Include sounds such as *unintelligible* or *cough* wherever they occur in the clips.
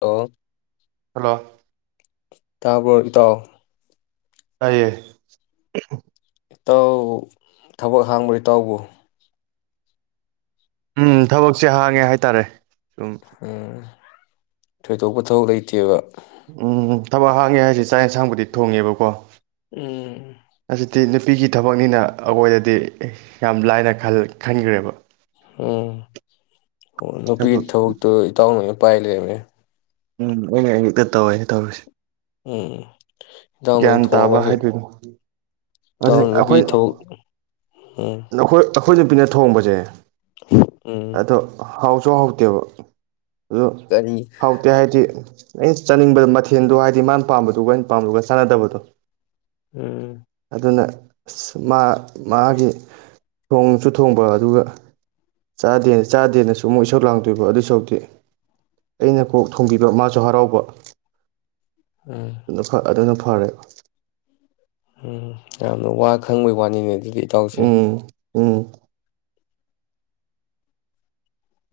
ꯑꯣ ꯍꯜꯂꯣ ꯇꯥꯕꯔꫭ ꯏꯇꯥꯎ ꯇꯥꯏꯌꯦ ꯏꯇꯥꯎ ꯊꯕꯛ ꯍꯥꯡꯕ꯭ꯔ ꯏꯇꯥꯎꯕꯨ ꯎꯝ ꯊꯕꯛꯁꯦ ꯍꯥꯡꯉꯦ ꯍꯥꯏꯇꯥꯔꯦ ꯁꯨꯝ ꯎꯝ ꯊꯣꯏꯗꯣꯛꯄꯊꯣꯛ ꯂꯩꯇꯦꯕ ꯎꯝ ꯊꯕꯛ ꯍꯥꯡꯉꯦ ꯍꯥꯏꯁꯦ ꯆꯥꯛ ꯌꯦꯟꯁꯥꯡꯕꯨꯗꯤ ꯊꯣꯡꯉꯦꯕꯀꯣ ꯎꯝ ꯍꯥꯏ ꯅꯨꯄꯤꯒꯤ ꯊꯕꯛꯅꯤꯅ ꯑꯩꯈꯣꯏꯗꯗꯤ ꯌꯥꯝ ꯂꯥꯏꯅ ꯈꯟꯈ꯭ꯔꯦꯕ ꯎꯝ ꯅꯨꯄꯤ ꯏ ꯊꯕꯛ ꯊꯛꯇ ꯏꯇꯥꯎꯅ ꯄꯥꯏ ꯂꯩ ꯎꯝ ꯑꯩꯅ ꯑꯌꯨꯛꯇ ꯇꯧ ꯍꯥꯏꯩꯅ ꯇꯧꯔꯨꯁꯤ ꯎꯝ ꯏꯇꯥꯎꯅ ꯒ꯭ꯌꯥꯟ ꯇꯥꯕ ꯍꯥꯏꯗꯣꯏꯅꯣ ꯑꯗꯨ ꯇꯧ ꯅꯨꯄꯤ ꯑꯩꯈꯣꯏ ꯊꯣꯛ ꯎꯝ ꯑꯩꯈꯣꯏꯅ ꯄꯤꯅ ꯊꯣꯡꯕꯁꯦ ꯎꯝ ꯑꯗꯣ ꯍꯥꯎꯁꯨ ꯍꯥꯎꯇꯦꯕ ꯑꯗꯨ ꯀꯔꯤ ꯍꯥꯎꯇꯦ ꯍꯥꯏꯗꯤ ꯑꯩꯅ ꯆꯥꯅꯤꯡꯕ ꯃꯊꯦꯜꯗꯣ ꯍꯥꯏꯗꯤ ꯃꯥꯅ ꯄꯥꯝꯕꯗꯨꯒ ꯑꯩꯅ ꯄꯥꯝꯗꯨꯒ ꯆꯥꯟꯅꯗꯕꯗꯣ ꯎꯝ ꯑꯗꯨꯅ ꯑ ꯃꯥ ꯃꯥꯒꯤ ꯊꯣꯡꯁꯨ ꯊꯣꯡꯕ ꯑꯗꯨꯒ ꯆꯥꯗꯦ ꯆꯥꯗꯦꯅꯁꯨ ꯑꯃꯨꯛ ꯏꯁꯛ ꯂꯥꯡꯗꯣꯏꯕ ꯑꯗꯨꯏ ꯁꯧꯒꯤ ꯑꯩꯅ ꯀꯣꯛ ꯊꯣꯡꯕꯤꯕ ꯃꯥꯁꯨ ꯍꯔꯥꯎꯕ ꯎꯝ ꯅꯐ ꯑꯗꯨꯅ ꯐꯥ ꯐꯔꯦ ꯎꯝ ꯌꯥꯝꯅ ꯋꯥ ꯈꯪꯕꯩ ꯋꯥꯅꯤꯅꯦ ꯑꯩꯒꯤ ꯏꯇꯧꯁꯦ ꯎꯝ ꯎꯝ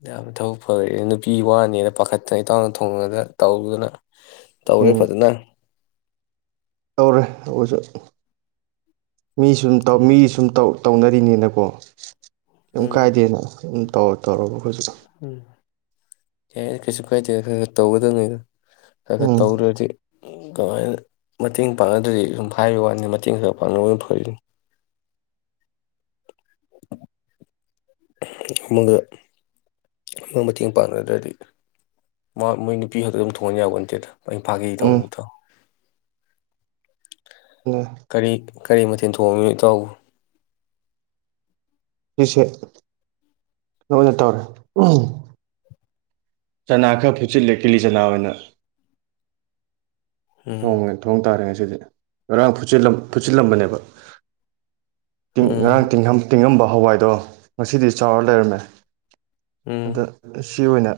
ꯌꯥꯝꯅ ꯊꯕꯛ ꯐꯔꯦ ꯅꯨꯄꯤ ꯋꯥꯅꯦꯅ ꯄꯥꯈꯠꯇꯅ ꯏꯇꯥꯎꯅ ꯊꯣꯡꯉꯒ ꯇꯧꯗꯅ ꯇꯧꯔꯦ ꯎꯝ ꯐꯖꯅ ꯇꯧꯔꯦ ꯑꯍꯣꯏꯁꯨ ꯃꯤ ꯁꯨꯝ ꯇꯧ ꯃꯤ ꯁꯨꯝ ꯇꯧ ꯇꯧꯅꯔꯤꯅꯦꯅꯀꯣ ꯀꯩꯝ ꯎꯝ ꯀꯥꯏꯗꯦꯅ ꯎꯝ ꯇꯧꯔꯣ ꯇꯧꯔꯣꯕ ꯑꯩꯈꯣꯏꯖꯤꯛ ꯎꯝ ꯌꯥ ꯀꯩꯁꯨ ꯀꯥꯏꯗꯦ ꯈꯔ ꯈꯔ ꯇꯧꯒꯗꯝꯅꯤꯗꯣ ꯈꯥ ꯈꯥ ꯎꯝ ꯇꯧꯔꯨꯔꯗꯤ ꯀꯃꯥꯏꯅ ꯃꯇꯦꯡ ꯄꯥꯡꯅꯗ꯭ꯔꯗꯤ ꯁꯨꯝ ꯍꯥꯏꯔꯤꯕ ꯋꯥꯅꯤ ꯃꯇꯦꯡ ꯈꯔ ꯄꯥꯡꯅꯕ ꯐꯔꯤꯅꯤ ꯑꯝꯃꯒ ꯒ ꯃꯇꯦꯡ ꯄꯥꯡꯅꯗ꯭ꯔꯗꯤ ꯃꯥ ꯃꯣꯏ ꯅꯨꯄꯤ ꯈꯛꯇ ꯑꯗꯨꯝ ꯊꯣꯡꯍꯟ ꯌꯥꯕ ꯅꯠꯇꯦꯗ ꯃꯣꯏ ꯐꯥꯒꯦ ꯎꯝ ꯇꯧꯅꯨꯗꯣ ꯅꯦ ꯀꯔꯤ ꯀꯔꯤ ꯃꯊꯦꯜ ꯊꯣꯡꯉꯤ ꯏꯇꯥꯎꯕꯨ ꯁꯤꯁꯦ ꯀꯩꯅꯣ ꯑꯣꯏꯅ ꯇꯧꯔꯦ ꯎꯝ ꯆꯅꯥ ꯈꯔ ꯐꯨꯠꯆꯤꯜꯂꯦ ꯀꯤꯂꯤ ꯆꯅꯥ ꯑꯣꯏꯅ ꯎꯝ ꯊꯣꯡꯉꯦ ꯊꯣꯡ ꯇꯥꯔꯦ ꯁꯤꯗꯤ ꯉꯔꯥꯡ ꯐꯨꯠꯆꯤꯜꯂꯝ ꯐꯨꯠꯆꯤꯜꯂꯝꯕꯅꯦꯕ ꯇꯤꯡ ꯎꯝ ꯉꯔꯥꯡ ꯇꯤꯡꯉꯝ ꯇꯤꯡꯉꯝꯕ ꯍꯋꯥꯏꯗꯣ ꯉꯁꯤꯗꯤ ꯆꯥꯎꯔ ꯂꯩꯔꯝꯃꯦ ꯎꯝ ꯑꯗ ꯁꯤ ꯑꯣꯏꯅ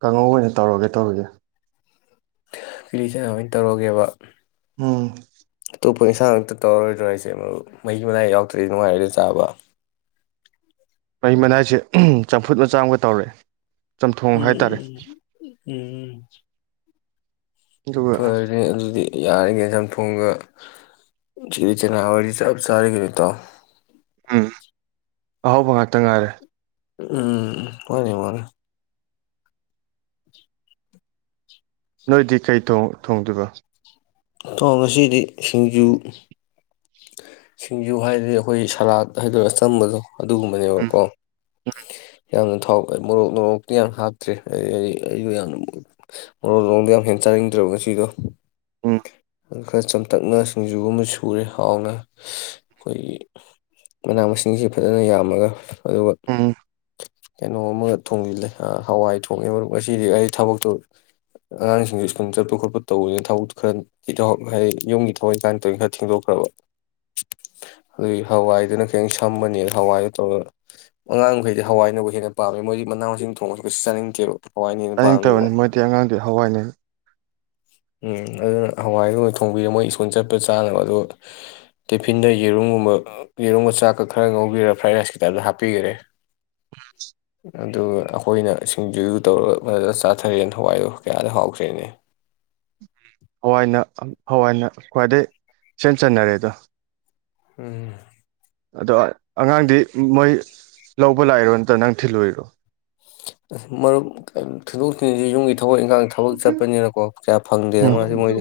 ꯀꯥꯡꯍꯧ ꯑꯣꯏꯅ ꯇꯧꯔꯒꯦ ꯇꯧꯔꯤꯌꯦ ꯀꯤꯂꯤꯆꯅꯥ ꯑꯣꯏꯅ ꯇꯧꯔꯒꯦꯕ ꯎꯝ *inaudible* ꯑꯦꯟꯒ ꯑꯝꯇ ꯇꯧꯔꯔꯣꯏꯗ꯭ꯔꯣ ꯍꯥꯢꯁꯦ ꯃꯔꯨꯞ ꯃꯍꯤ ꯃꯅꯥꯏ ꯌꯥꯎꯗ꯭ꯔꯗꯤ ꯅꯨꯡꯉꯥꯏꯒꯗ꯭ꯔꯣ ꯆꯥꯕ ꯃꯍꯤ ꯃꯅꯥꯏꯁꯦ ꯆꯝꯐꯨꯠ ꯃꯆꯥꯃꯒ ꯇꯧꯔꯦ ꯆꯝꯊꯣꯡ ꯍꯥꯏꯇꯥꯔꯦ ꯎꯝ ꯎꯝ ꯑꯗꯨꯒ ꯐꯔꯦ ꯑꯗꯨꯗꯤ ꯌꯥꯔꯦ ꯀꯩꯅꯣ ꯆꯝꯊꯣꯡꯒ ꯀꯤꯂꯤ ꯆꯥꯅꯥꯒꯗꯤ ꯆꯞ ꯆꯥꯔꯦ ꯀꯩꯅꯣ ꯏꯇꯥꯎ ꯎꯝ ꯑꯍꯥꯎꯕ ꯉꯥꯛꯇ ꯉꯥꯏꯔꯦ ꯎꯝ *unintelligible* ꯅꯣꯏꯗꯤ ꯀꯩ ꯇꯣꯡ ꯊꯣꯡꯗꯨꯏꯕ ꯏꯊꯥꯎ ꯉꯁꯤꯗꯤ ꯁꯤꯡꯖꯨ ꯁꯤꯡꯖꯨ ꯍꯥꯏꯔꯗꯤ ꯑꯩꯈꯣꯏ ꯁꯂꯥꯠ ꯍꯥꯏꯗꯣꯏꯔ ꯑꯆꯝꯕꯗꯣ ꯎꯝ ꯑꯗꯨꯒꯨꯝꯕꯅꯦꯕꯀꯣ ꯌꯥꯝꯅ ꯊꯥꯎ ꯃꯣꯔꯣꯛ ꯅꯣꯔꯣꯛꯇꯤ ꯌꯥꯝ ꯍꯥꯞꯇ꯭ꯔꯦ ꯍꯥꯏꯗꯤ ꯑꯩꯁꯨ ꯌꯥꯝꯅ ꯃꯣꯔꯣꯛ ꯅꯣꯔꯣꯛꯗꯣ ꯌꯥꯝ ꯍꯦꯟꯅ ꯆꯥꯅꯤꯡꯗ꯭ꯔꯕ ꯉꯁꯤꯗꯣ ꯎꯝ ꯈꯔ ꯆꯝꯇꯛꯅ ꯁꯤꯡꯖꯨ ꯑꯃ ꯁꯨꯔꯦ ꯍꯥꯎꯅ ꯑꯩꯈꯣꯏꯒꯤ ꯃꯅꯥ ꯃꯁꯤꯡꯁꯤ ꯐꯖꯅ ꯌꯥꯝꯃꯒ ꯑꯗꯨꯒ ꯎꯝ ꯀꯩꯅꯣ ꯑꯃꯒ ꯊꯣꯡꯖꯤꯜꯂꯦ ꯑ ꯍꯋꯥꯏ ꯊꯣꯡꯉꯦ ꯃꯔꯨꯞ ꯉꯁꯤꯗꯤ ꯑꯩ ꯊꯕꯛꯇꯣ ꯑꯉꯥꯡꯁꯤꯡꯁꯨ ꯁ꯭ꯀꯨꯜ ꯆꯠꯄ ꯈꯣꯠꯄ ꯇꯧꯕꯅꯦ ꯊꯕꯛ ꯈꯔ ꯏꯇꯥꯎ ꯍꯥꯏꯗꯤ ꯌꯨꯝꯒꯤ ꯊꯕꯛ ꯏꯟꯈꯥꯡ ꯇꯧꯔꯤ ꯀꯥꯟ ꯈꯔ ꯊꯦꯡꯗꯣꯛꯈ꯭ꯔꯕ ꯑꯗꯨꯒꯤ ꯍꯋꯥꯏꯗꯨꯅ ꯈꯤꯇꯪ ꯁꯝꯃꯅꯤꯅ ꯍꯋꯥꯏꯗꯣ ꯇꯧꯔꯦꯕ ꯑꯉꯥꯡꯍꯩꯗꯤ ꯍꯋꯥꯏꯅꯕꯨ ꯍꯦꯟꯅ ꯄꯥꯝꯃꯦ ꯃꯣꯏꯗꯤ ꯃꯅꯥ ꯃꯁꯤꯡ ꯊꯣꯡꯕꯁꯨ ꯀꯩꯁꯨ ꯆꯥꯅꯤꯡꯗꯦꯕ ꯍꯋꯥꯏꯅ ꯍꯦꯟꯅ ꯄꯥꯝꯃꯦꯕ ꯆꯥꯅꯤꯡꯇꯕꯅꯤ ꯃꯣꯏꯗꯤ ꯑꯉꯥꯡꯗꯤ ꯍꯋꯥꯏꯅ ꯍꯦꯟ *unintelligible* ꯑꯗꯨꯅ ꯍꯋꯥꯏꯒꯨꯝꯕ ꯊꯣꯡꯕꯤꯔꯦ ꯃꯣꯏ ꯁ꯭ꯀꯨꯜ ꯆꯠꯄ ꯆꯥꯅꯕ ꯑꯗꯨꯒ ꯇꯤꯐꯤꯟꯗ ꯌꯦꯔꯨꯝꯒꯨꯝꯕ ꯌꯦꯔꯨꯝꯒ ꯆꯥꯛꯀ ꯈꯔ ꯉꯧꯕꯤꯔꯒ ꯐ꯭ꯔꯥꯏꯗ ꯔꯥꯏꯁꯀꯤ ꯇꯥꯏꯞꯇ ꯍꯥꯞꯄꯤꯈꯔꯦ *inaudible* ꯑꯗꯨꯒ ꯑꯩꯈꯣꯏꯅ ꯁꯤꯡꯖꯨꯗꯨ ꯇꯧꯔꯒ ꯐꯖꯅ ꯆꯥꯊꯔꯦꯅ *unintelligible* ꯗꯣ ꯀꯌꯥꯗ ꯍꯥꯎꯈ꯭ꯔꯦꯅꯦ ꯍꯋꯥꯏꯅ ꯍꯋꯥꯏꯅ ꯈ꯭ꯋꯥꯏꯗꯒꯤ ꯏꯆꯟ ꯆꯟꯅꯔꯦꯗ ꯎꯝ ꯑꯗꯣ ꯑꯉꯥꯡꯗꯤ ꯃꯣꯏ ꯂꯧꯕ ꯂꯥꯛꯏꯔꯣ ꯅꯠꯇꯔ ꯅꯪ ꯊꯤꯜꯂꯨꯏꯔꯣ ꯃꯔꯨꯞ ꯊꯤꯟꯗꯣꯛ ꯊꯤꯟꯖꯤꯟꯁꯦ ꯌꯨꯝꯒꯤ ꯊꯕꯛ ꯏꯪꯈꯥꯡ ꯊꯕꯛ ꯆꯠꯄꯅꯤꯅꯀꯣ ꯀꯌꯥ ꯐꯪꯗꯦꯅ ꯎꯝ ꯃꯥꯁꯤ ꯃꯣꯏ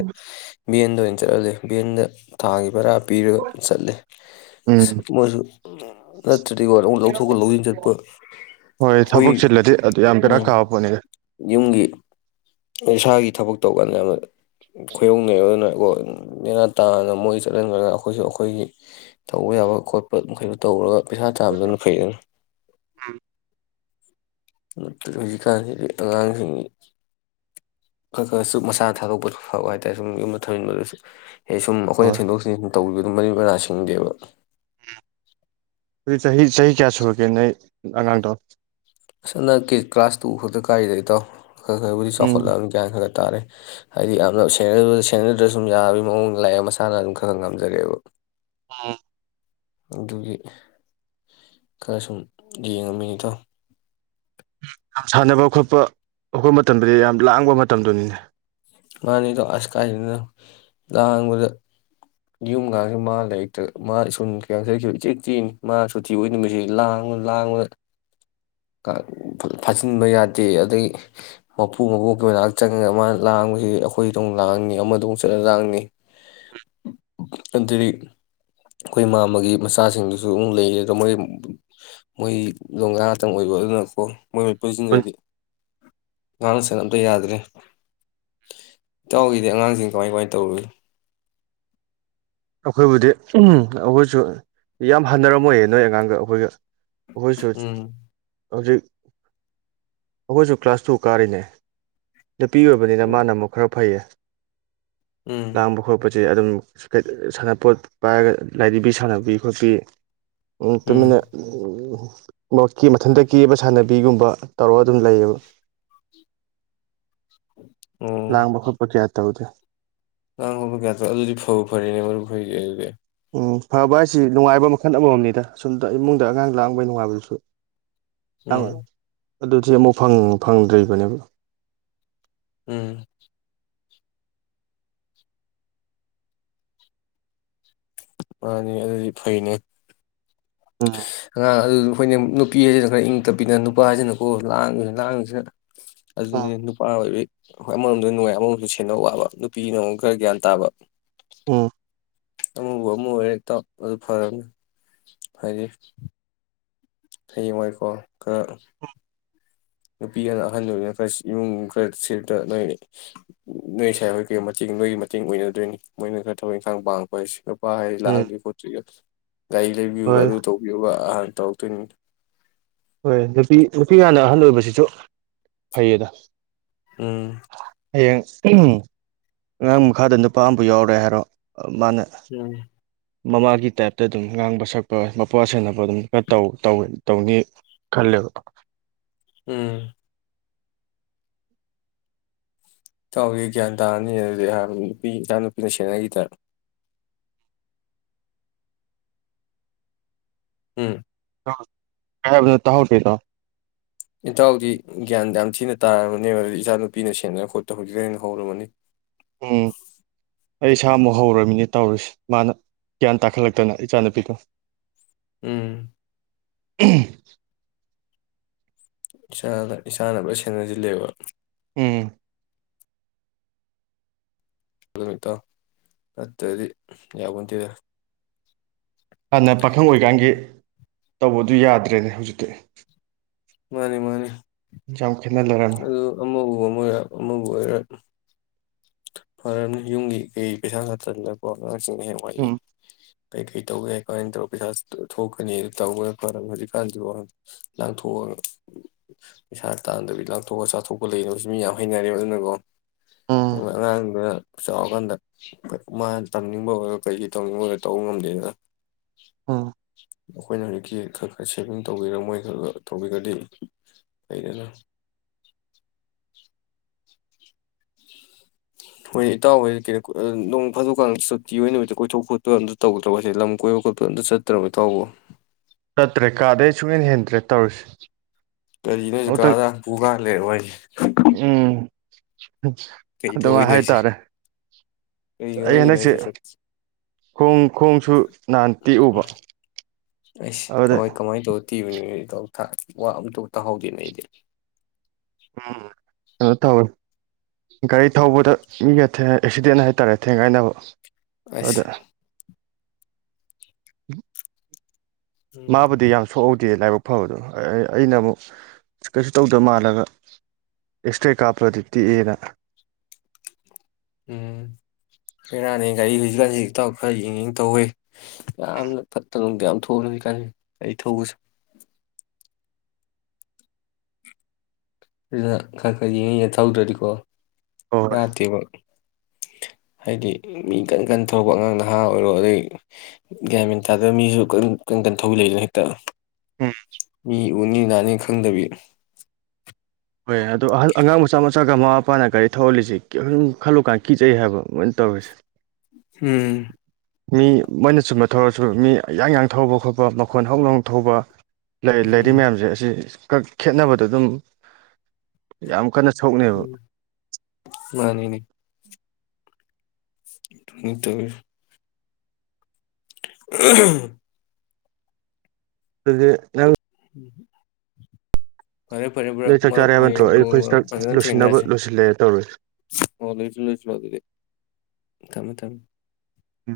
ꯚꯦꯟꯗ ꯑꯣꯏꯅ ꯆꯠꯍꯜꯂꯦ ꯚꯦꯟꯗ ꯊꯥꯒꯤ ꯚꯥꯔꯥ ꯄꯤꯔꯒ ꯆꯠꯂꯦ ꯎꯝ ꯑꯁ ꯃꯣꯏꯁꯨ *inaudible* ꯅꯠꯇ꯭ꯔꯗꯤ ꯑꯃꯨꯛ ꯂꯧꯊꯣꯛꯀ ꯂꯧꯁꯤꯟ ꯆꯠꯄ ꯍꯣꯏ ꯑꯩꯈꯣꯏ *inaudible* ꯑꯗꯨ ꯌꯥꯝ ꯕꯦꯔꯥ ꯎꯝ ꯀꯥꯕ ꯄꯣꯠꯅꯤ ꯌꯨꯝꯒꯤ ꯏꯁꯥꯒꯤ ꯊꯕꯛ ꯇꯧꯀꯥꯟꯗ ꯌꯥꯝꯅ ꯈꯨꯌꯧꯅꯩ ꯑꯗꯨꯅ ꯀꯣ ꯅꯦꯅꯥ ꯇꯥꯅ ꯃꯣꯏ ꯆꯠꯍꯟꯈ꯭ꯔꯒ ꯑꯩꯈꯣꯏꯁꯨ ꯑꯩꯈꯣꯏꯒꯤ ꯇꯧꯕ ꯌꯥꯕ ꯈꯣꯠꯄ ꯃꯈꯩꯗꯣ ꯇꯧꯔꯒ ꯄꯩꯁꯥ ꯇꯥꯟꯕꯅ ꯐꯩꯗꯅ ꯅꯠꯇ꯭ꯔꯗꯤ ꯍꯧꯖꯤꯛꯀꯥꯟꯁꯤꯗꯤ ꯑꯉꯥꯡꯁꯤꯡ ꯈꯔ ꯈꯔꯁꯨ ꯃꯁꯥ ꯊꯥꯗꯣꯛꯄꯗꯨ ꯐꯥꯎ ꯍꯥꯏꯇꯥꯔꯦ ꯁꯨꯝ ꯌꯨꯝꯗ ꯊꯝꯖꯤꯟꯕꯗꯁꯨ ꯑꯦ ꯁꯨꯝ ꯑꯩꯈꯣꯏꯅ ꯍꯣꯏ ꯁꯗꯣꯛ ꯊꯟ ꯇꯧꯕꯤꯌ ꯃꯔꯤ ꯃꯔꯥꯁꯤꯡꯗꯦꯕ ꯆꯍꯤ ꯆꯍꯤ ꯀꯌꯥꯁꯨꯒꯦ ꯅ ꯑꯂꯗꯣ ꯑꯁ ꯍꯟ ꯅꯛꯀꯤ ꯀ꯭ꯂꯥꯁ ꯇꯨ ꯈꯛꯇ ꯀꯥꯔꯤꯗꯩ ꯇꯥꯎ ꯍ ꯍꯣꯏꯕꯨꯗꯤ ꯎꯝ ꯁꯜꯂ ꯑꯃ ꯌꯥꯌꯥꯅꯗꯦ ꯇꯥꯔꯦ ꯍꯥꯏꯗꯤ ꯌꯥꯝꯅ ꯁꯦꯟꯅꯗ꯭ꯔ ꯁꯨꯝ ꯌꯥꯕꯒꯤ ꯃꯑꯣꯡꯗ ꯂꯥꯏꯔꯤꯛꯡ ꯃꯁꯥꯅ ꯑꯗꯨꯝ ꯈꯔ ꯈ ꯉꯝꯖꯔꯛꯑꯦꯕ ꯑꯥ ꯑꯗꯨꯒꯤ ꯈꯔ ꯁꯨꯝ ꯌꯦꯡꯉꯝꯃꯤꯅꯤꯗꯣ ꯌꯥꯝ ꯁꯥꯟꯅꯕ ꯈꯣꯠꯄ ꯈꯣꯠꯄ ꯃꯇꯝꯗꯗꯤ ꯌꯥꯝ ꯂꯥꯡꯕ ꯃꯇꯝꯗꯨꯅꯤꯅꯦ ꯃꯥꯅꯤꯗꯣ ꯑꯁ ꯀꯥꯏꯗꯗꯅ ꯂꯥꯡꯕꯗ ꯌꯨꯝꯒꯁꯨ ꯃꯥ ꯂꯩꯔꯤꯛꯇ ꯃꯥ ꯏꯁꯟ ꯀꯩꯁꯁꯨ ꯏꯆꯦ ꯇꯦꯅꯤ ꯃꯥ ꯁꯨꯇꯤ ꯑꯣꯏꯅꯤꯡꯕꯕꯁꯤ ꯂꯥꯡꯕ ꯂꯥꯡꯕꯗ ꯐꯥꯖꯤꯟꯕ ꯌꯥꯗꯦ ꯑꯗꯩ ꯃꯄꯨ ꯃꯄꯣꯛꯀꯤ ꯑꯣꯏꯅꯅꯥ ꯆꯪꯉꯒ ꯃꯥꯅ ꯂꯥꯡꯕꯁꯤ ꯑꯩꯈꯣꯏꯗꯧꯛ ꯂꯥꯡꯅꯤ ꯑꯃꯗꯧ ꯑꯃꯛ ꯆꯠꯂ ꯂꯥꯡꯅꯤ ꯑꯗꯨꯗꯤ ꯑꯩꯈꯣꯏ ꯏꯃꯥ ꯑꯃꯒꯤꯒꯤ ꯃꯆꯥꯁꯤꯡꯗꯨꯁꯨ ꯑꯃꯨꯛ ꯂꯩꯌꯦ ꯑꯗꯣ ꯃꯣꯏ ꯃꯣꯏꯗꯣ ꯉꯥꯛꯇꯪ ꯑꯣꯏꯕ ꯑꯗꯨꯅꯀꯣ ꯃꯣꯏ ꯃꯄꯨꯁꯤꯡꯗꯗꯤ ꯉꯥꯡꯅ ꯁꯠ ꯑꯝꯇ ꯌꯥꯗ꯭ꯔꯦ ꯏꯇꯥꯎꯒꯤꯗꯤ ꯑꯉꯥꯡꯁꯤꯡ ꯀꯃꯥꯏ ꯀꯃꯥꯏ ꯇꯧꯔꯨꯏ ꯑꯩꯈꯣꯏꯕꯨꯗꯤ ꯑꯩꯈꯣꯏꯁꯨ ꯌꯥꯝ ꯍꯟꯅꯔꯝꯣꯏꯌꯦ ꯅꯣꯏ ꯑꯉꯥꯡꯒ ꯑꯩꯈꯣꯏꯒ ꯍꯣꯏ ꯁꯣꯏ ꯎꯝ ꯍꯧꯖꯤꯛ ꯑꯩꯈꯣꯏꯁꯨ ꯀ꯭ꯂꯥꯁ ꯇꯨ ꯀꯥꯔꯤꯅꯦ ꯅꯨꯄꯤ ꯑꯣꯏꯕꯅꯤꯅ ꯃꯥꯅ ꯑꯃꯨꯛ ꯈꯔ ꯐꯩꯌꯦ ꯎꯝ ꯂꯥꯡꯕ ꯈꯣꯠꯄꯁꯦ ꯑꯗꯨꯝ ꯁꯥꯟꯅꯄꯣꯠ ꯄꯥꯏꯔꯒ ꯂꯥꯏꯔꯤꯕꯤ ꯁꯥꯟꯅꯕꯤ ꯈꯣꯠꯄꯤ ꯎꯝ ꯇꯃꯤꯅ ꯃꯊꯟꯇ ꯀꯦꯕ ꯁꯥꯟꯅꯕꯤꯒꯨꯝꯕ ꯇꯧꯔꯒ ꯑꯗꯨꯝ ꯂꯩꯌꯦꯕ ꯎꯝ ꯂꯥꯡꯕꯜ ꯄꯆ ꯌꯥꯦ ꯇꯧꯗꯦ ꯂ ꯍꯕ ꯀꯌꯥꯗꯣ ꯑꯗꯨꯗꯤ ꯐꯧ ꯐꯔꯦꯅꯦ ꯃꯔꯨꯞ ꯐꯗꯤ ꯑꯗꯨꯗꯤ ꯎꯝ ꯐꯕ ꯍꯥꯏꯁꯤ ꯅꯨꯡꯉꯥꯏꯕ ꯃꯈꯜ ꯑꯃꯃꯝꯅꯤꯗ ꯁꯣꯝꯗ ꯏꯃꯨꯡꯗ ꯑꯉꯥꯡ ꯂꯥꯡꯕꯩ ꯅꯨꯡꯉꯥꯏꯕꯗꯨꯁꯨ ꯎꯝ ꯑꯗꯨꯗꯤ ꯑꯃꯨꯛ ꯐꯪꯗ꯭ꯔꯤꯕꯅꯦꯕ ꯎꯝ ꯃꯥꯅꯤ ꯑꯗꯨꯗꯤ ꯐꯩꯅꯦ ꯑ ꯑꯉꯥꯡ ꯑꯗꯨ ꯑꯩꯈꯣꯏꯅ ꯅꯨꯄꯤ ꯍꯥꯏꯁꯤꯅ ꯈꯔ ꯏꯪ ꯇꯞꯄꯤꯗ ꯅꯨꯄꯥ ꯍꯥꯏꯁꯤꯅꯀꯣ ꯂꯥꯡꯉꯁꯤꯅ ꯂꯥꯡꯉꯤꯁꯤꯅ ꯑꯗꯨꯅꯤ ꯅꯨ ꯄ ꯑꯣꯏꯦ ꯑꯃꯔꯣꯗꯗꯤ ꯅꯨꯡꯉꯥꯏ ꯑꯃꯛꯁꯨ ꯁꯦꯟꯅ ꯋꯥꯕ ꯅꯨꯄꯤꯅ ꯑꯃꯨꯛ ꯈꯔ ꯒ꯭ꯌꯥꯟ ꯇꯥꯕ ꯎꯝ ꯑꯃꯕꯨ ꯑꯃ ꯑꯣꯏꯔꯦ ꯏꯇꯥꯎ ꯑꯗꯨ ꯐꯔꯝꯅꯤ ꯍꯥꯏꯗꯤ ꯍꯌꯦꯡꯋꯥꯏꯀꯣ ꯈꯔ ꯅꯨꯄꯤꯒꯅ ꯑꯍꯟ ꯑꯣꯏꯕꯅꯤꯅ ꯈꯔ ꯏꯃꯨꯡ ꯈꯔ ꯁꯤꯗ ꯅꯣꯏ ꯅꯣꯏ ꯁꯥꯏꯍꯣꯏꯒꯤ ꯃꯇꯦꯡ ꯅꯣꯏꯒꯤ ꯃꯇꯦꯡ ꯑꯣꯏꯅꯗꯣꯏꯅꯤ ꯃꯣꯏꯅ ꯈꯔ ꯊꯕꯛ ꯏꯪꯈꯥꯡ ꯄꯥꯡꯉꯛꯄ ꯍꯥꯏꯁꯦ ꯅꯨꯄꯥ ꯍꯥꯏꯁꯤꯗꯤ ꯎꯝ ꯂꯥꯡꯗꯣꯏ ꯈꯤꯠꯇꯣꯏꯒ ꯂꯥꯏꯔꯤꯛ ꯂꯩꯕꯤꯌꯨꯒ ꯍꯣꯏ ꯑꯗꯨ ꯇꯧꯕꯤꯌꯨꯒ ꯑꯍꯥ ꯇꯧ *unintelligible* ꯍꯣꯏ ꯅꯨꯄꯤ ꯅꯨꯄꯤ ꯍꯥꯟꯅ ꯑꯍꯜ ꯑꯣꯏꯕꯁꯤꯁꯨ ꯐꯩꯌꯦꯗ ꯎꯝ ꯍꯌꯦꯡ ꯎꯝ ꯑꯉꯥꯡ ꯃꯈꯥꯗ ꯅꯨꯄꯥ ꯑꯃꯕꯨ ꯌꯥꯎꯔꯦ ꯍꯥꯏꯔꯣ ꯃꯥꯅ ꯎꯝ ꯃꯃꯥꯒꯤ ꯇꯥꯏꯞꯇ ꯑꯗꯨꯝ ꯉꯥꯡꯕ ꯁꯛꯄ ꯃꯄ꯭ꯋꯥ ꯁꯦꯟꯅꯕ ꯑꯗꯨꯝ ꯇꯧꯅꯤ ꯈꯜꯂꯦꯕ ꯎꯝ ꯏꯇꯥꯎꯗꯤ ꯒ꯭ꯌꯥꯟ ꯇꯥꯔꯅꯤ ꯑꯗꯨꯗꯤꯍ ꯅꯨꯄꯤ ꯏꯆꯥ ꯅꯨꯄꯤꯅ ꯁꯦꯟꯅꯈꯤꯗꯅ ꯎꯝ *unintelligible* ꯇꯥꯍꯧꯗꯦ ꯏꯇꯥꯎ ꯏꯇꯥꯎꯗꯤ ꯒ꯭ꯌꯥꯟ ꯌꯥꯝ ꯊꯤꯅ ꯇꯥꯔꯝꯃꯅꯦꯕ ꯑꯗꯨ ꯏꯆꯥ ꯅꯨꯄꯤꯅ ꯁꯦꯟꯅꯕ ꯈꯣꯠꯄ ꯍꯧꯖꯤꯛꯅ ꯍꯧꯔꯃꯅꯤ ꯏꯁꯥꯃꯨꯛ ꯍꯧꯔꯃꯤꯅꯦ ꯇꯧꯔꯤꯁꯤ ꯃꯥꯅ ꯒ꯭ꯌꯥꯟ ꯇꯥꯈꯠꯂꯛꯇꯅ ꯏꯆꯥꯅꯨꯄꯤꯗꯣ ꯎꯝ *unintelligible* ꯏꯁꯥꯅ ꯏꯥꯅ ꯂꯣꯏ ꯁꯦꯟꯅꯁꯤꯜꯂꯦꯕ ꯎꯝ ꯅꯨꯃꯤꯠꯇꯣ ꯑꯗꯨꯗꯗꯤ ꯌꯥꯄꯣꯟꯇꯦꯗ ꯍꯥꯟꯅ ꯄꯥꯈꯪ ꯑꯣꯏꯀꯥꯟꯒꯤ ꯇꯧꯕꯗꯨ ꯌꯥꯗ꯭ꯔꯦꯅꯦ ꯍꯧꯖꯤꯛꯇꯤ ꯃꯥꯅꯤ ꯃꯥꯅꯤ ꯆꯥꯎ ꯑꯗꯨ ꯑꯃꯕꯨ ꯑꯣꯏꯔꯦ ꯑꯃꯕꯨ ꯑꯣꯏꯔꯦ ꯐꯔꯝꯅꯤ ꯌꯨꯝꯒꯤ ꯀꯩ ꯄꯩꯁꯥ ꯅꯨꯡꯁꯥ *unintelligible* ꯋꯥꯔꯤ ꯎꯝ ꯀꯩꯀꯩ ꯇꯧꯒꯦ ꯀꯃꯥꯏꯅ ꯇꯧꯔꯒ ꯄꯩꯁꯥ ꯊꯣꯛꯀꯅꯤ ꯇꯧꯕꯗ ꯍꯧꯖꯤꯛꯀꯥꯟꯁꯤꯕꯣ ꯂꯥꯡꯊꯣꯛꯑꯒ ꯄꯩꯁꯥ ꯇꯥꯟꯗꯕꯤ ꯂꯥꯡꯊꯣꯛꯑ ꯆꯥꯊꯣꯛꯄ ꯂꯩꯅꯕꯁꯨ ꯃꯤ ꯌꯥꯝ ꯍꯩꯅꯔꯦ ꯑꯗꯨꯅꯀꯣ ꯎꯝ ꯑꯉꯥꯡꯗꯨ ꯆꯥꯎꯔꯀꯥꯟꯗ ꯃꯥꯅ ꯇꯝꯅꯤꯡꯕ ꯑꯣꯏꯔꯣ ꯀꯩꯒꯤ ꯇꯧꯅꯤꯡꯕ ꯑꯣꯏꯔꯣ ꯇꯧꯕ ꯉꯝꯗꯦꯗꯅ ꯎꯝ ꯑꯩꯈꯣꯏꯅ ꯍꯧꯖꯤꯛꯀꯤ ꯈꯔ ꯈꯔ ꯁꯦꯚꯤꯡ ꯇꯧꯕꯤꯔ ꯃꯣꯏ ꯈꯔ ꯈꯔ ꯇꯧꯕꯤꯔꯗꯤ ꯂꯩꯗꯅ ꯍꯣꯏ ꯏꯇꯥꯎ ꯍꯣꯏꯗꯤ ꯅꯣꯡ ꯐꯥꯗꯣꯛꯀꯥꯟ ꯁꯛꯇꯤ ꯑꯣꯏ ꯅꯨꯃꯤꯠꯇ ꯀꯣꯏꯊꯣꯛ ꯈꯣꯠꯄ ꯑꯝꯇ ꯇꯧꯗ꯭ꯔꯕꯣꯁꯦ ꯂꯝ ꯀꯣꯏꯕ ꯈꯣꯠꯄ ꯑꯝꯇ ꯆꯠꯇ꯭ꯔꯕ ꯏꯇꯥꯎꯕꯨ ꯆꯠꯇ꯭ꯔꯦ ꯀꯥꯗꯩ ꯁꯨꯡꯍꯦꯟ ꯍꯦꯟꯗ꯭ꯔꯦ ꯇꯧꯔꯤꯁꯦ ꯀꯔꯤꯅꯣ ꯍꯥꯏꯁꯦ ꯑꯃꯨꯛꯇꯪ ꯀꯥꯗ ꯍꯥꯄꯨ ꯀꯥ ꯂꯩꯔꯕꯣ ꯍꯥꯏꯁꯦ꯫ ꯀꯩ *unintelligible* ꯑꯗꯨꯃꯥꯏ ꯇꯧꯕꯩꯅꯣ ꯍꯥꯏꯁꯦ ꯍꯥꯏꯇꯥꯔꯦ ꯀꯩ ꯑꯩ ꯃꯔꯝꯒꯤꯅꯣ ꯍꯟꯗꯛꯁꯦ ꯍꯥꯏꯁꯦ ꯈꯣꯡ ꯈꯣꯡꯁꯨ ꯍꯥꯟ ꯇꯦꯛꯎꯕ ꯑꯗꯨꯗ ꯇꯤꯕꯅꯤ ꯋꯥ ꯑꯝꯇ ꯇꯥꯍꯧꯗꯦꯅꯦ ꯑꯩꯗꯤ ꯀꯩꯅꯣ ꯇꯧꯋꯦ ꯒꯥꯔꯤ ꯊꯧꯕꯗ ꯃꯤꯒ ꯑꯦꯛꯁꯤꯗꯦꯟ ꯍꯥꯏꯇꯥꯔꯦ ꯊꯦꯡꯒꯥꯏꯅꯕ ꯑꯁ ꯎ ꯎꯝ ꯃꯥꯕꯨꯗꯤ ꯌꯥꯝ ꯁꯣꯛꯍꯧꯗꯦ ꯗ ꯂꯥꯏꯕꯛ ꯐꯕꯗꯣ ꯑꯩꯅ ꯑꯃꯨꯛ ꯀꯩꯁꯨ ꯇꯧꯗ ꯃꯥꯜꯂꯒ ꯑꯦꯛꯁꯇ꯭ꯔꯥ ꯀꯥꯞꯄꯗꯤ ꯇꯦꯛꯑꯦꯅ ꯎꯝ ꯐꯔꯥꯅꯤ ꯒꯥꯔꯤ ꯍꯧꯖꯤꯛꯀꯥꯟ ꯍꯧꯖꯤꯛꯇ ꯈꯔ ꯌꯦꯡꯉ ꯇꯧꯋꯦ ꯌꯥꯝꯅ ꯐꯠꯇ ꯊꯣꯛꯅꯕꯣꯏ ꯀ ꯑꯩ ꯊꯧꯕꯁꯨ ꯑꯗꯨꯗ ꯀ ꯀ ꯌꯦꯉ ꯊꯧꯗ꯭ꯔꯔꯤꯀꯣ ꯍꯣꯏ ꯌꯥ ꯍꯣꯏ ꯊꯕ ꯍꯥꯏꯗꯤ ꯃꯤ ꯀꯟ ꯀꯟ ꯊꯧꯔꯛꯄ ꯑꯉꯥꯡ ꯅꯍꯥ ꯑꯣꯏꯔꯣ ꯑꯗꯩ ꯒ꯭ꯔꯥꯃꯤꯟ ꯊꯥꯗꯕ ꯃꯤꯁꯨ ꯀ ꯀꯟ ꯀꯟ ꯊꯧꯕꯤ ꯂꯩꯏꯗꯅ ꯍꯦꯛꯇ ꯎꯝ ꯎꯅꯤ ꯅꯅꯤ ꯈꯪꯗꯕꯤ ꯍꯣꯏ ꯑꯗꯣ ꯑꯍ ꯑꯉꯥꯡ ꯃꯆꯥ ꯃꯆꯥꯒ ꯃꯃꯥ ꯃꯄꯥꯅ ꯒꯥꯔꯤ ꯊꯧꯍꯜꯂꯤꯁꯤꯨꯝ ꯈꯜꯂꯨꯀꯥꯟ ꯀꯤꯆꯩ ꯍꯥꯏꯕ ꯑꯗꯨꯃꯥꯏꯅ ꯇꯧꯔꯤꯁꯦ ꯍꯝ ꯃꯤ ꯃꯣꯏꯅ ꯆꯨꯝꯕ ꯊꯧꯔꯁꯨ ꯃꯤ ꯌꯥꯌꯥꯡ ꯌꯥꯡ ꯊꯧꯕ ꯈꯣꯠꯄ ꯃꯈꯣꯟ ꯍꯧꯅ ꯍꯧꯅ ꯊꯧꯕ ꯂꯩꯔꯤ ꯎꯝ ꯃꯌꯥꯝꯁꯦ ꯑꯁꯤ ꯀꯛ ꯈꯦꯠꯅꯕꯗꯣ ꯑꯗꯨꯝ ꯌꯥꯝ ꯀꯟꯅ ꯁꯣꯛꯅꯦꯕ ꯎꯝ ꯃꯥꯅꯤꯅꯦ ꯍ ꯇ ꯎ ꯑꯗꯨ ꯅꯪ ꯎꯝ ꯐꯔꯦ ꯐꯔꯦ ꯐꯔꯥ ꯅꯣꯏ ꯆꯥꯛ ꯃꯔꯨꯞ ꯆꯥꯔꯦ ꯍꯥꯏꯕ ꯅꯠꯇ꯭ꯔꯣ ꯍꯌꯦꯡ ꯑꯩ ꯑꯩꯈꯣꯏ ꯆꯥꯛ ꯐꯖꯅ ꯂꯣꯏꯁꯤꯟꯅꯕ ꯊꯦꯡꯅꯔꯁꯤꯦ ꯂꯣꯏꯁꯤꯜꯂꯦ ꯇꯧꯔꯤ ꯂꯣꯏꯁꯨ ꯂꯣꯏꯁꯨ ꯑꯗꯨꯗꯤ ꯊꯃ ꯊꯝ ꯑ